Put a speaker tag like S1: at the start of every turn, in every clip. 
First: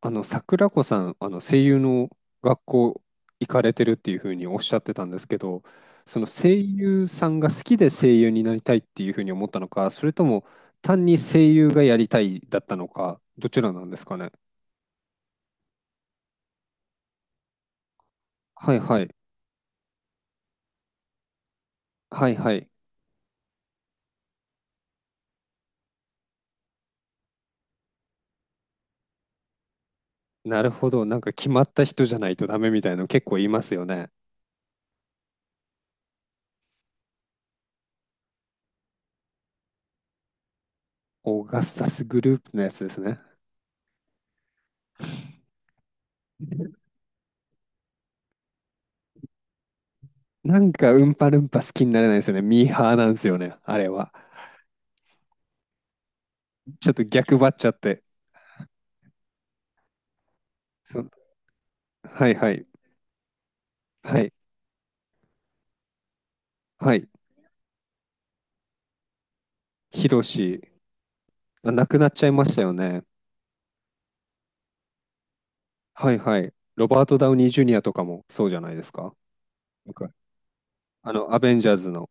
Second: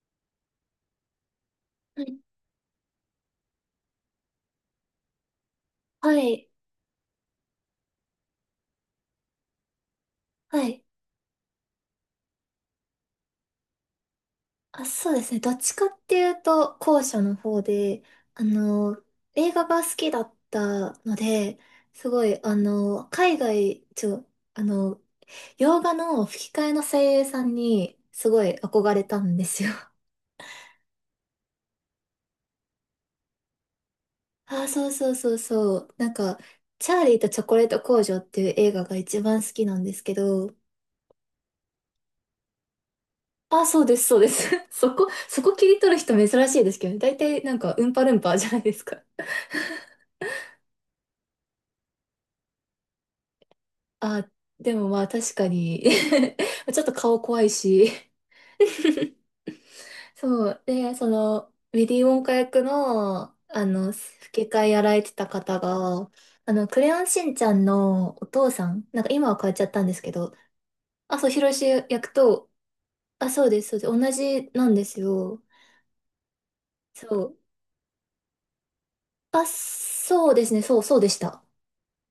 S1: 桜子さん、声優
S2: は
S1: の
S2: い。
S1: 学校行かれてるっていうふうにおっしゃってたんですけど、
S2: は
S1: その
S2: い。
S1: 声優さんが好きで声優になりたいっていうふうに思ったのか、それとも
S2: はい。
S1: 単に声優がやりたいだったのか、どちらなんですかね。
S2: あ、そうですね。どっちかっていうと、後者の方で、あ
S1: はいは
S2: の、
S1: い。
S2: 映画が好きだったので、すご
S1: はい
S2: い、
S1: はい。
S2: 海外、ちょ、あの、洋画の吹き替えの声優さんに、すごい憧れたんですよ。
S1: なるほど。なんか決まった人じゃないとダメみたいなの結構言いますよね。
S2: あー、そうそうそうそう。なんか、チャーリーとチョコレート工場っていう映画が一番好きなんですけど、
S1: オーガスタスグループのやつですね。
S2: あー、そうです、そうです。そこ切り取る人珍しいですけ どね。大体なんか、ウンパルンパじゃないですか。
S1: なんかうんぱるんぱ好きになれないですよね。ミーハーなんですよね、あれは。
S2: あ、でもまあ確かに ちょっ
S1: ちょ
S2: と
S1: っと
S2: 顔
S1: 逆
S2: 怖
S1: 張
S2: い
S1: っちゃっ
S2: し
S1: て。
S2: そう。で、
S1: そ、
S2: その、ウィリー・ウォン
S1: は
S2: カ
S1: いは
S2: 役
S1: い。
S2: の、
S1: はい、
S2: 吹き替えやられてた方が、クレ
S1: は
S2: ヨン
S1: い。
S2: しんちゃんのお父さん、なんか今は変えちゃったんです
S1: ヒ
S2: け
S1: ロ
S2: ど、
S1: シ、
S2: あ、そう、ヒロシ
S1: あ、亡く
S2: 役
S1: なっちゃいま
S2: と、
S1: したよね。
S2: あ、そうです、そうです、同じなんですよ。
S1: はい、はい。ロバー
S2: そ
S1: ト・ダウ
S2: う。
S1: ニー・ジュニアとかもそうじゃないですか。
S2: あ、
S1: なんか
S2: そうですね、そう、そうでし
S1: ア
S2: た。
S1: ベンジャーズの。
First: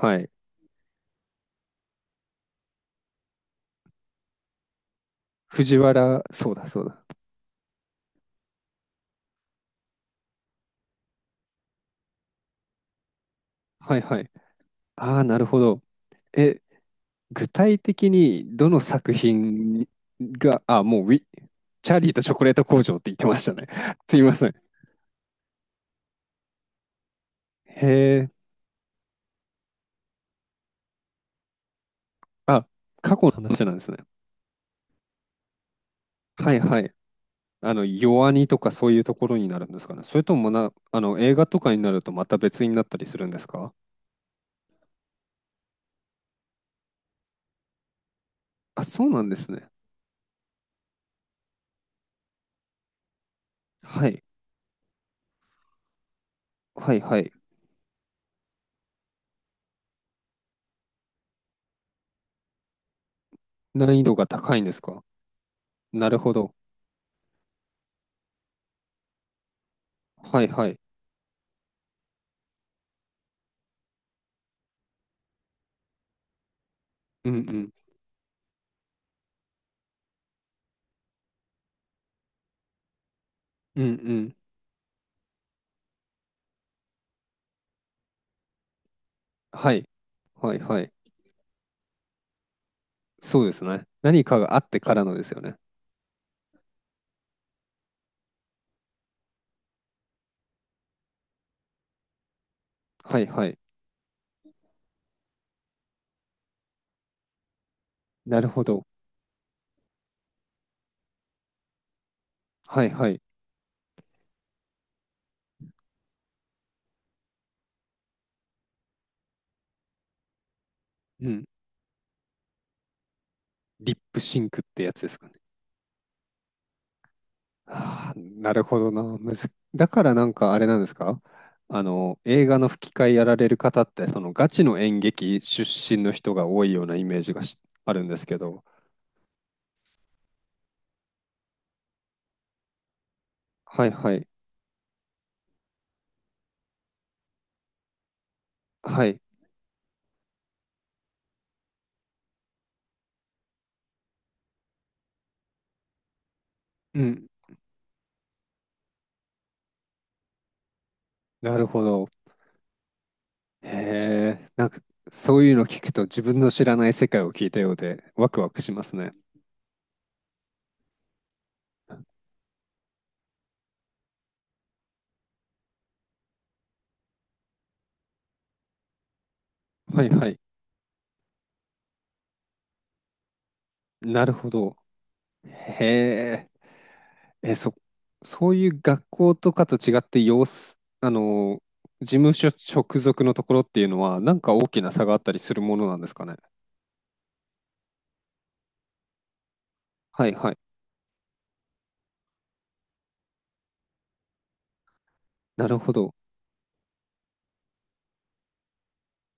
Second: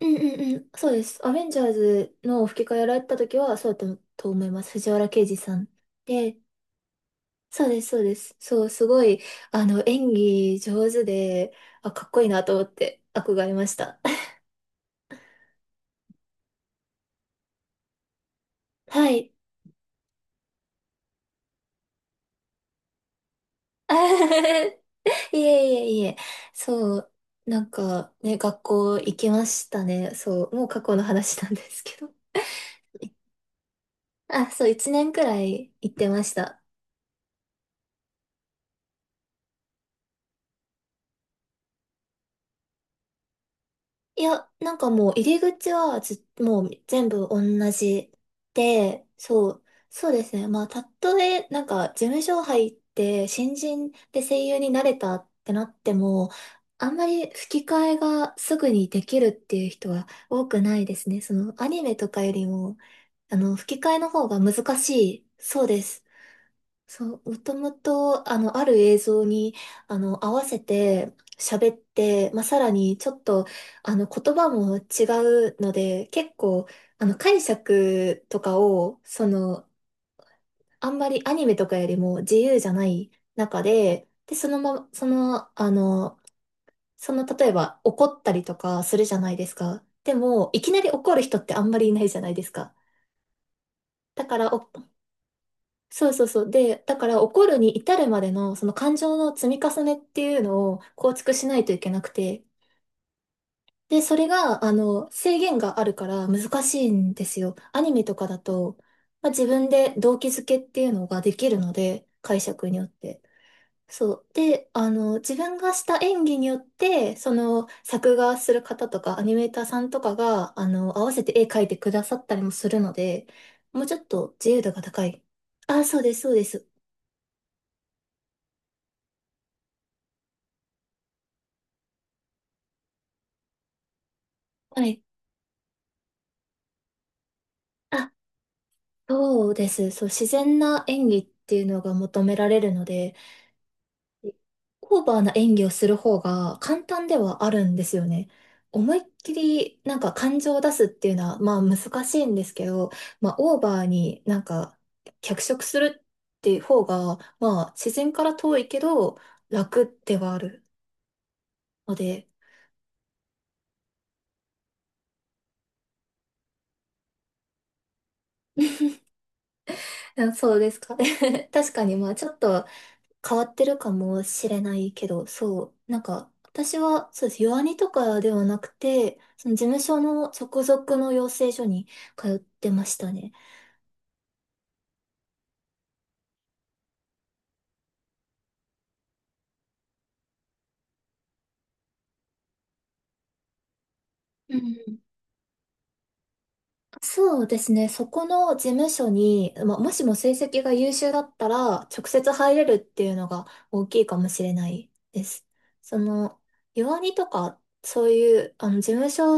S2: うん
S1: い。
S2: うんうん、そうです。アベンジャーズの吹き替えやられてた時は、そうだったと思います。藤原啓治さん。
S1: 藤原、
S2: で、
S1: そうだ、そうだ。
S2: そうです、そうです。そう、すごい、演技上手で、あ、かっこいいなと思って憧れまし
S1: は
S2: た。
S1: い、はい。ああ、なるほど。え、具体的にどの
S2: は
S1: 作
S2: い。
S1: 品が、あ、もうウィ、チャーリーとチョコレート工場って言ってましたね。すいません。
S2: いえいえいえ。そう、なん
S1: へ
S2: か
S1: え。
S2: ね、学校行きましたね。そう、もう過去の話なんですけど。
S1: あ、過去の話なんですね。
S2: あ、そう、一年くらい行ってまし
S1: はい、
S2: た。
S1: はい。弱にとかそういうところになるんですかね。それともな、映画とかになるとまた別になったりするんですか？
S2: いや、なんかもう入り口はず、もう全部同じ
S1: あ、
S2: で、
S1: そうなんで
S2: そ
S1: す
S2: う、
S1: ね。
S2: そうですね。まあ、たとえ、なんか事務所入って新人
S1: は
S2: で
S1: い。
S2: 声優になれたってなっても、あ
S1: は
S2: ん
S1: い
S2: ま
S1: は
S2: り
S1: い。
S2: 吹き替えがすぐにできるっていう人は多くないですね。そのアニメとかよりも、吹き替
S1: 難
S2: え
S1: 易
S2: の
S1: 度が
S2: 方が
S1: 高いんで
S2: 難
S1: す
S2: し
S1: か？
S2: い。そうです。
S1: なるほど。
S2: そう、もともと、ある映像に、合
S1: は
S2: わ
S1: い
S2: せ
S1: はい。
S2: て喋って、まあ、さらにちょっと、言葉も違うので、結構、
S1: うんう
S2: 解
S1: ん。
S2: 釈とかを、その、あんまりアニメとかよりも自由じゃない中
S1: うんう
S2: で、で、
S1: ん。
S2: そのまま、例えば怒ったりとかするじゃないです
S1: は
S2: か。
S1: い。
S2: でも、
S1: はい
S2: いきな
S1: は
S2: り
S1: い。
S2: 怒る人ってあんまりいないじゃないですか。
S1: そうですね。
S2: だ
S1: 何
S2: か
S1: か
S2: ら、
S1: があってからのですよね。
S2: そうそうそう。で、だから怒るに至るまでのその感情の積み重ねっていうのを構築しないといけなくて。
S1: はいはい。
S2: で、それが、制限があるから難しいんですよ。アニメとかだ
S1: なるほ
S2: と、
S1: ど。
S2: まあ、自分で動機づけっていうのができるので、解釈によ
S1: は
S2: っ
S1: いは
S2: て。
S1: い。
S2: そう。で、自分がした演技によって、その、作画する方とか、アニメーターさんとかが、合わせ
S1: う
S2: て絵
S1: ん。
S2: 描いてくださったりもするので、もう
S1: リ
S2: ちょ
S1: ッ
S2: っ
S1: プ
S2: と
S1: シン
S2: 自
S1: ク
S2: 由度
S1: っ
S2: が
S1: てやつ
S2: 高
S1: です
S2: い。
S1: かね？
S2: あ、そうです、そうです。
S1: ああ、なるほどな。むず、だからなんかあれなんですか？映画の吹き替えやられる方って、そのガチの
S2: は
S1: 演
S2: い。
S1: 劇出身の人が多いようなイメージがし、あるん
S2: あ、
S1: ですけど。
S2: そうです。そう、自然な演技っていうのが求められるので、
S1: はいはい。
S2: オーバーな演技をする方が簡単ではあるんですよね。思いっ
S1: はい。
S2: きりなんか感情を出すっていうのはまあ難しいんですけど、まあオーバーになんか脚色するっていう方
S1: う
S2: が
S1: ん。
S2: まあ自然から遠いけど楽ではある
S1: なるほ
S2: の
S1: ど。
S2: で、
S1: へえ。なんか、そういうの聞くと自分の知らない世界を聞いたようでワクワクしますね。
S2: あ、そうですかね。確かにまあちょっと変わってるかもしれないけど、そう、なんか、私は、そうです、弱アニとかではなくて、その事務所
S1: はい
S2: の
S1: はい。
S2: 直属の養成所に通ってましたね。
S1: なるほど。へえ。え、そ、そういう学校とかと違って、様子、事務所直属のところっていうのは、なんか
S2: う
S1: 大きな
S2: ん。
S1: 差があったりするものなんですかね。
S2: そうですね。そこの事務所に、まあ、もしも
S1: は
S2: 成
S1: いはい。
S2: 績が優秀だったら、直接入れるっていうのが大きいかもしれないです。
S1: なるほ
S2: そ
S1: ど。
S2: の、弱アニとか、そういう、事務所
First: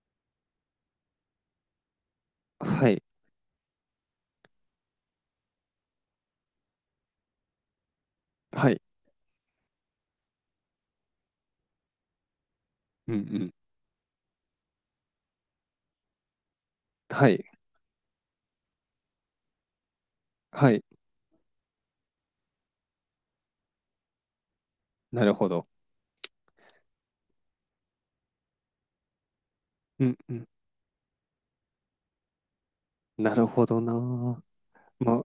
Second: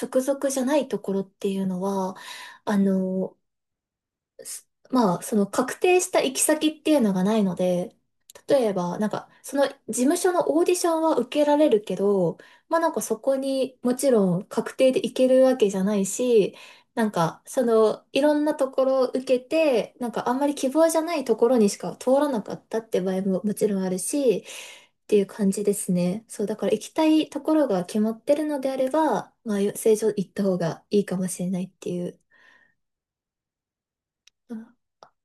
S2: 直属じゃないところっていうのは、あ
S1: はい。
S2: の、まあ、その確定した行き先っていうのがないので、例
S1: は
S2: え
S1: い。
S2: ば、なんか、その事務所のオーディションは受けられるけど、まあなんか
S1: うん
S2: そ
S1: う
S2: こ
S1: ん。
S2: にもちろん確定で行けるわけじゃないし、なん
S1: は
S2: か、
S1: い。
S2: その、いろんなところを受けて、なんかあんまり希
S1: はい。
S2: 望じゃないところにしか通らなかったって場合ももちろんあるし、ってい
S1: な
S2: う
S1: るほ
S2: 感じ
S1: ど。
S2: ですね。そう、だから行きたいところが決まってるのであれば、まあ、正
S1: う
S2: 常
S1: ん
S2: 行っ
S1: う
S2: た
S1: ん。
S2: 方がいいかもしれないっていう。
S1: なるほどなあ。ま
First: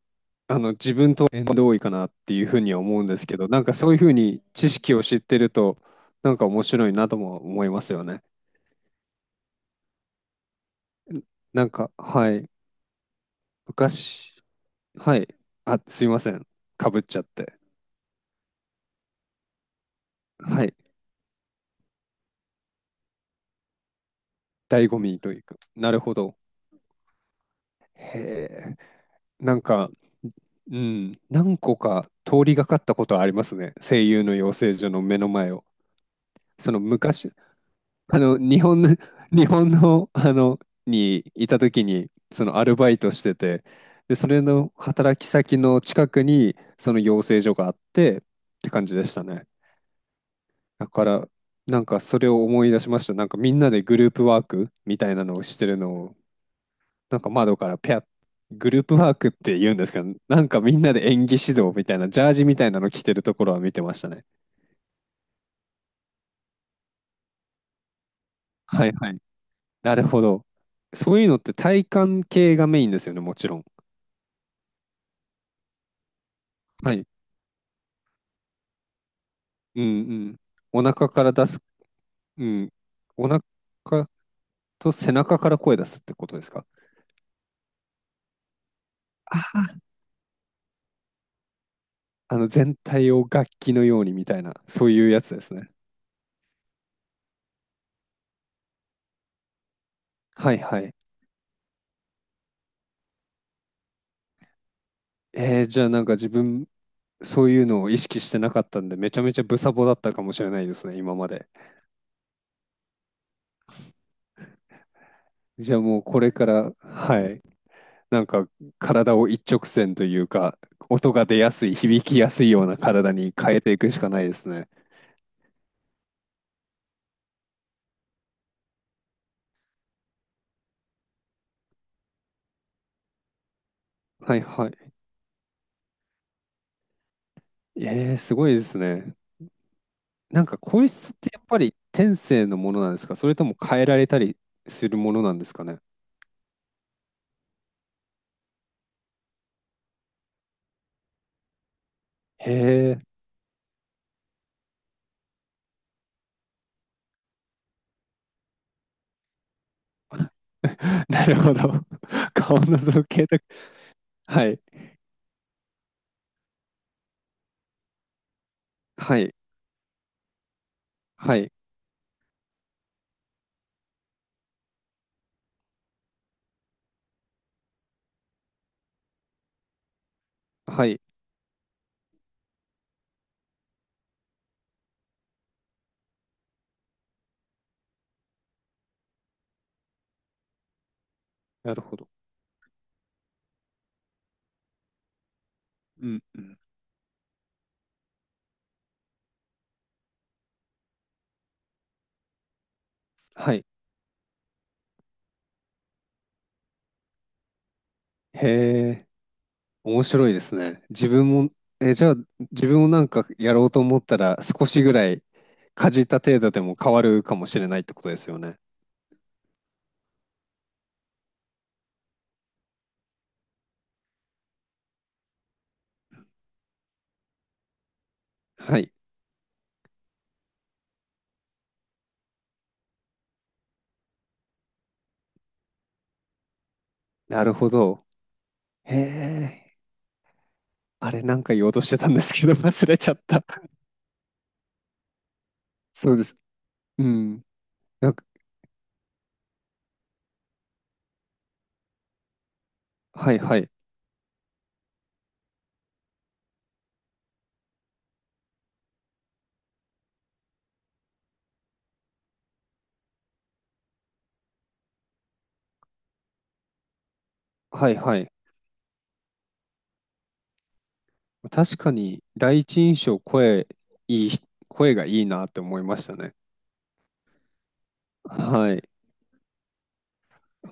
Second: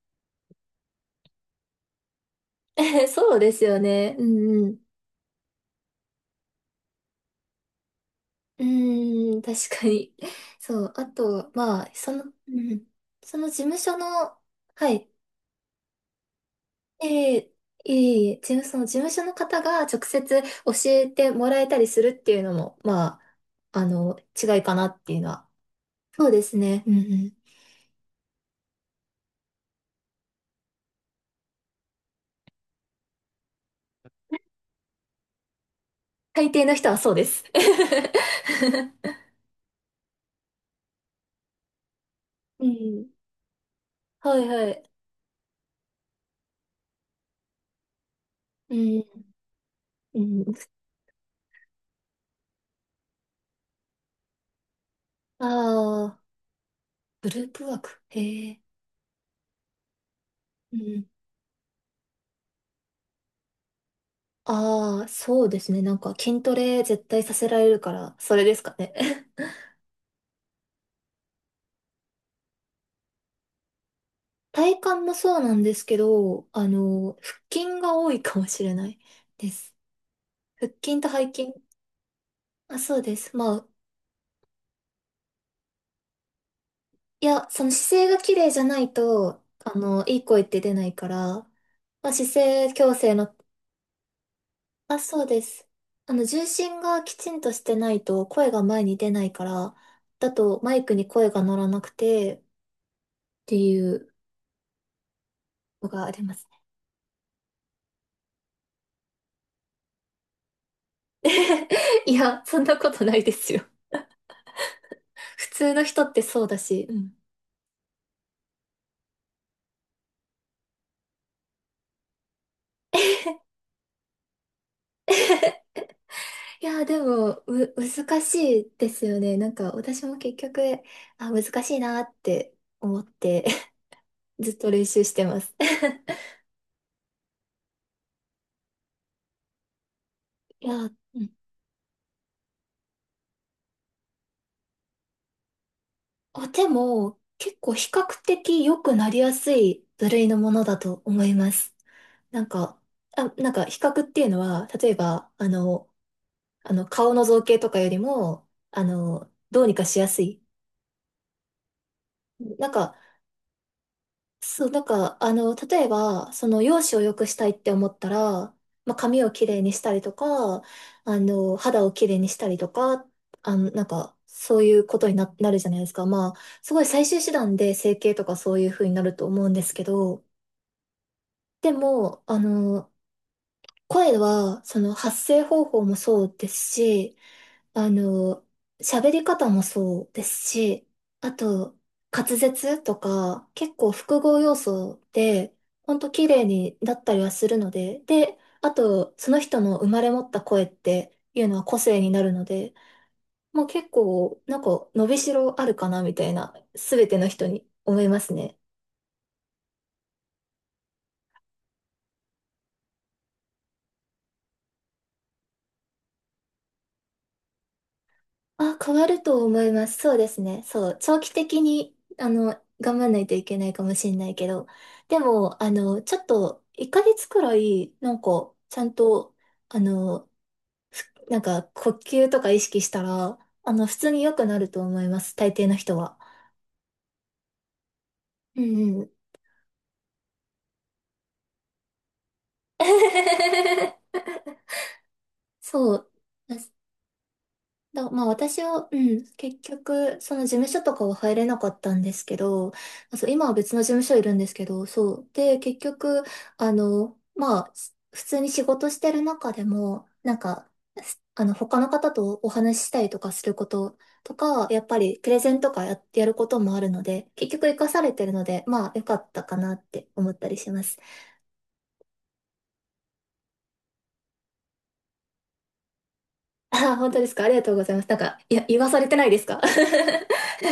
S1: あ、自分と縁遠いかなっていうふうには思うん ですけ
S2: そう
S1: ど、
S2: で
S1: な
S2: す
S1: んか
S2: よ
S1: そういうふう
S2: ね。うん
S1: に
S2: う
S1: 知
S2: ん。
S1: 識を知ってると、なんか面白いなとも思いますよね。
S2: うーん、確かに。そう。あと、
S1: なん
S2: まあ、
S1: か、
S2: その、
S1: はい。
S2: うん。その事務所
S1: 昔、
S2: の、はい。
S1: はい。あ、すいません、かぶっちゃっ
S2: ええ、
S1: て。
S2: ええ、その事務所の方が直接
S1: は
S2: 教
S1: い。
S2: えてもらえたりするっていうのも、まあ、違いかな
S1: 醍
S2: っ
S1: 醐
S2: てい
S1: 味
S2: うの
S1: という
S2: は。
S1: か。なるほ
S2: そう
S1: ど。
S2: ですね。うんうん。
S1: へえ。なんか、うん。何個か通りがかったことはありますね。声優の養成所の目の前を。
S2: 大抵
S1: そ
S2: の
S1: の
S2: 人はそうで
S1: 昔、
S2: す。
S1: 日本の、日本の、にいた時に、そのア
S2: う
S1: ルバイ
S2: ん。
S1: トしてて、で、そ
S2: は
S1: れ
S2: いは
S1: の
S2: い。
S1: 働き先の近くに、その養成所があって、って
S2: う
S1: 感じでした
S2: ん。
S1: ね。
S2: うん。
S1: だから、なんかそれを思い出しました。なんかみんなでグループワークみたいなのを
S2: あ
S1: してるのを、
S2: あ、
S1: なん
S2: グ
S1: か
S2: ルー
S1: 窓
S2: プ
S1: か
S2: ワ
S1: ら
S2: ー
S1: ペ
S2: ク。
S1: ア、
S2: へえ。
S1: グループワークって言うんですけど、なんかみ
S2: う
S1: んな
S2: ん。
S1: で演技指導みたいな、ジャージみたいなの着てるところは見てましたね。
S2: ああ、そうですね。なんか筋トレ絶対させられるから、それですか
S1: はい
S2: ね。
S1: はい。なるほど。そういうのって体幹系がメインですよね、もちろん。
S2: 体幹もそうなんですけど、
S1: はい。
S2: 腹筋が多いかもしれないです。
S1: うんうん。
S2: 腹
S1: お
S2: 筋と
S1: 腹か
S2: 背
S1: ら出
S2: 筋。
S1: す、うん。
S2: あ、そうで
S1: お
S2: す。
S1: 腹
S2: まあ、
S1: と背中から声出すってことですか？
S2: いや、その姿勢が綺麗じゃないと、いい声って出ないから、まあ、姿勢
S1: 全
S2: 矯
S1: 体
S2: 正
S1: を
S2: の、
S1: 楽器のようにみたいな、そう
S2: あ、
S1: いうや
S2: そう
S1: つ
S2: で
S1: です
S2: す。
S1: ね。
S2: 重心がきちんとしてないと声が前に出ないから、だ
S1: は
S2: と
S1: い
S2: マ
S1: は
S2: イク
S1: い。
S2: に声が乗らなくてっていう
S1: えー、じゃ
S2: の
S1: あな
S2: が
S1: ん
S2: あ
S1: か
S2: り
S1: 自
S2: ます。
S1: 分、そういうのを意識してなかったんで、めちゃめちゃブサボだったかもしれないですね、今まで。
S2: いや、そんなことないですよ。普通
S1: じゃあ
S2: の
S1: も
S2: 人
S1: う
S2: っ
S1: こ
S2: て
S1: れ
S2: そ
S1: か
S2: うだ
S1: ら、
S2: し。うん。
S1: はい、なんか体を一直線というか、音が出やすい、響きやすいような体 に変えていくしかないですね。
S2: いや、でも、難しいですよね。なんか、私も結局、あ、難しいなって思って
S1: は い
S2: ずっと
S1: は
S2: 練習してます。
S1: い。えー、すごいですね。なんか
S2: いや、
S1: 声
S2: う
S1: 質っ
S2: ん。
S1: てやっぱり天性のものなんですか？それとも変えられたりするものなんですかね？
S2: あ、でも、結構比較的良くなりやすい部類のものだと思います。なん
S1: へ
S2: か、
S1: え。
S2: あ、なんか比較っていうのは、例えば、顔の造形とかよりも、どうにかしやすい。
S1: なるほど。顔
S2: なん
S1: の
S2: か、
S1: 造形とか。はい。
S2: そう、なんか、例えば、その、容姿を良くしたいって思ったら、まあ、
S1: は
S2: 髪を
S1: い。
S2: きれいにしたりとか、
S1: はい。
S2: 肌をきれいにしたりとか、なんか、そういうことになるじゃないですか。まあ、すごい最終手段で整形とかそういう風になると思うんですけど、
S1: はい。
S2: でも、声は、その、発声方法もそうですし、あの、喋り方もそうですし、あ
S1: な
S2: と、
S1: るほど。
S2: 滑舌とか、結構複合要素で、ほん
S1: う
S2: と
S1: ん
S2: 綺
S1: う
S2: 麗
S1: ん。
S2: になったりはするので、で、あと、その人の生まれ持った声っていうのは個性になるので、
S1: は
S2: も
S1: い。
S2: う結構、なんか、伸びしろあるかな、みたいな、すべての人に思います
S1: へ
S2: ね。
S1: え、面白いですね。自分も、え、じゃあ、自分もなんかやろうと思ったら、少しぐらいかじった程度でも変わるかもしれないってことですよね。
S2: あ、変わると思います。そうですね。そう。長期的に、頑張らないといけないかもしれないけど。でも、ちょっと、1ヶ月くらい、なんか、ち
S1: は
S2: ゃ
S1: い。
S2: んと、あの、なんか、呼吸とか意識したら、普通に良くなると思います。大抵の人は。
S1: なるほど。
S2: う
S1: へ
S2: んうん。
S1: え、あれ、なんか言おうとしてたんですけど、忘れちゃった。
S2: そう。
S1: そうです。うん。なん
S2: ま
S1: か、
S2: あ私は、うん、結局、その事務所とかは入れなかったんですけど、あ、そう、
S1: はい
S2: 今は
S1: はい。
S2: 別の事務所いるんですけど、そう。で、結局、まあ、普通に仕事してる中でも、なんか、すあの、他の方とお話ししたりとかすることとか、やっぱりプレゼンとかやることもあるので、結局活か
S1: はい
S2: され
S1: は
S2: てる
S1: い。
S2: ので、まあ、良かったかなって思ったりします。
S1: 確かに、第一印象、声、いい、声がいいなって思いましたね。
S2: あー、本当ですか。ありがとうございます。なんか、いや、
S1: は
S2: 言
S1: い。
S2: わされてないですか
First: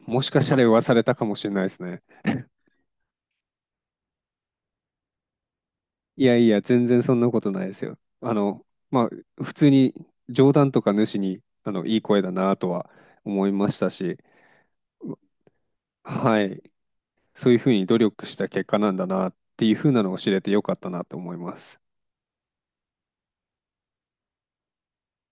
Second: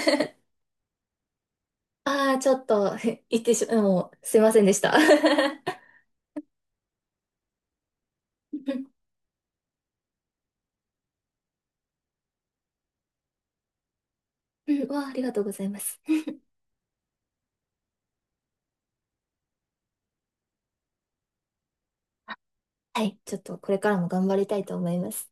S1: もしかしたら言わされたかもしれないですね。
S2: ああ、ちょっと、言ってしまもう、すいませんでした。
S1: いやいや、全然そんなことないですよ。
S2: うん、
S1: まあ、普通に冗談とか主に、いい声だなとは思いましたし、
S2: うん、わあ、ありがとうございます。
S1: はい、そういうふうに努力した結果なんだなっていうふうなのを知れてよかったなと思います。
S2: はい、ちょっとこれからも頑張りたいと思います。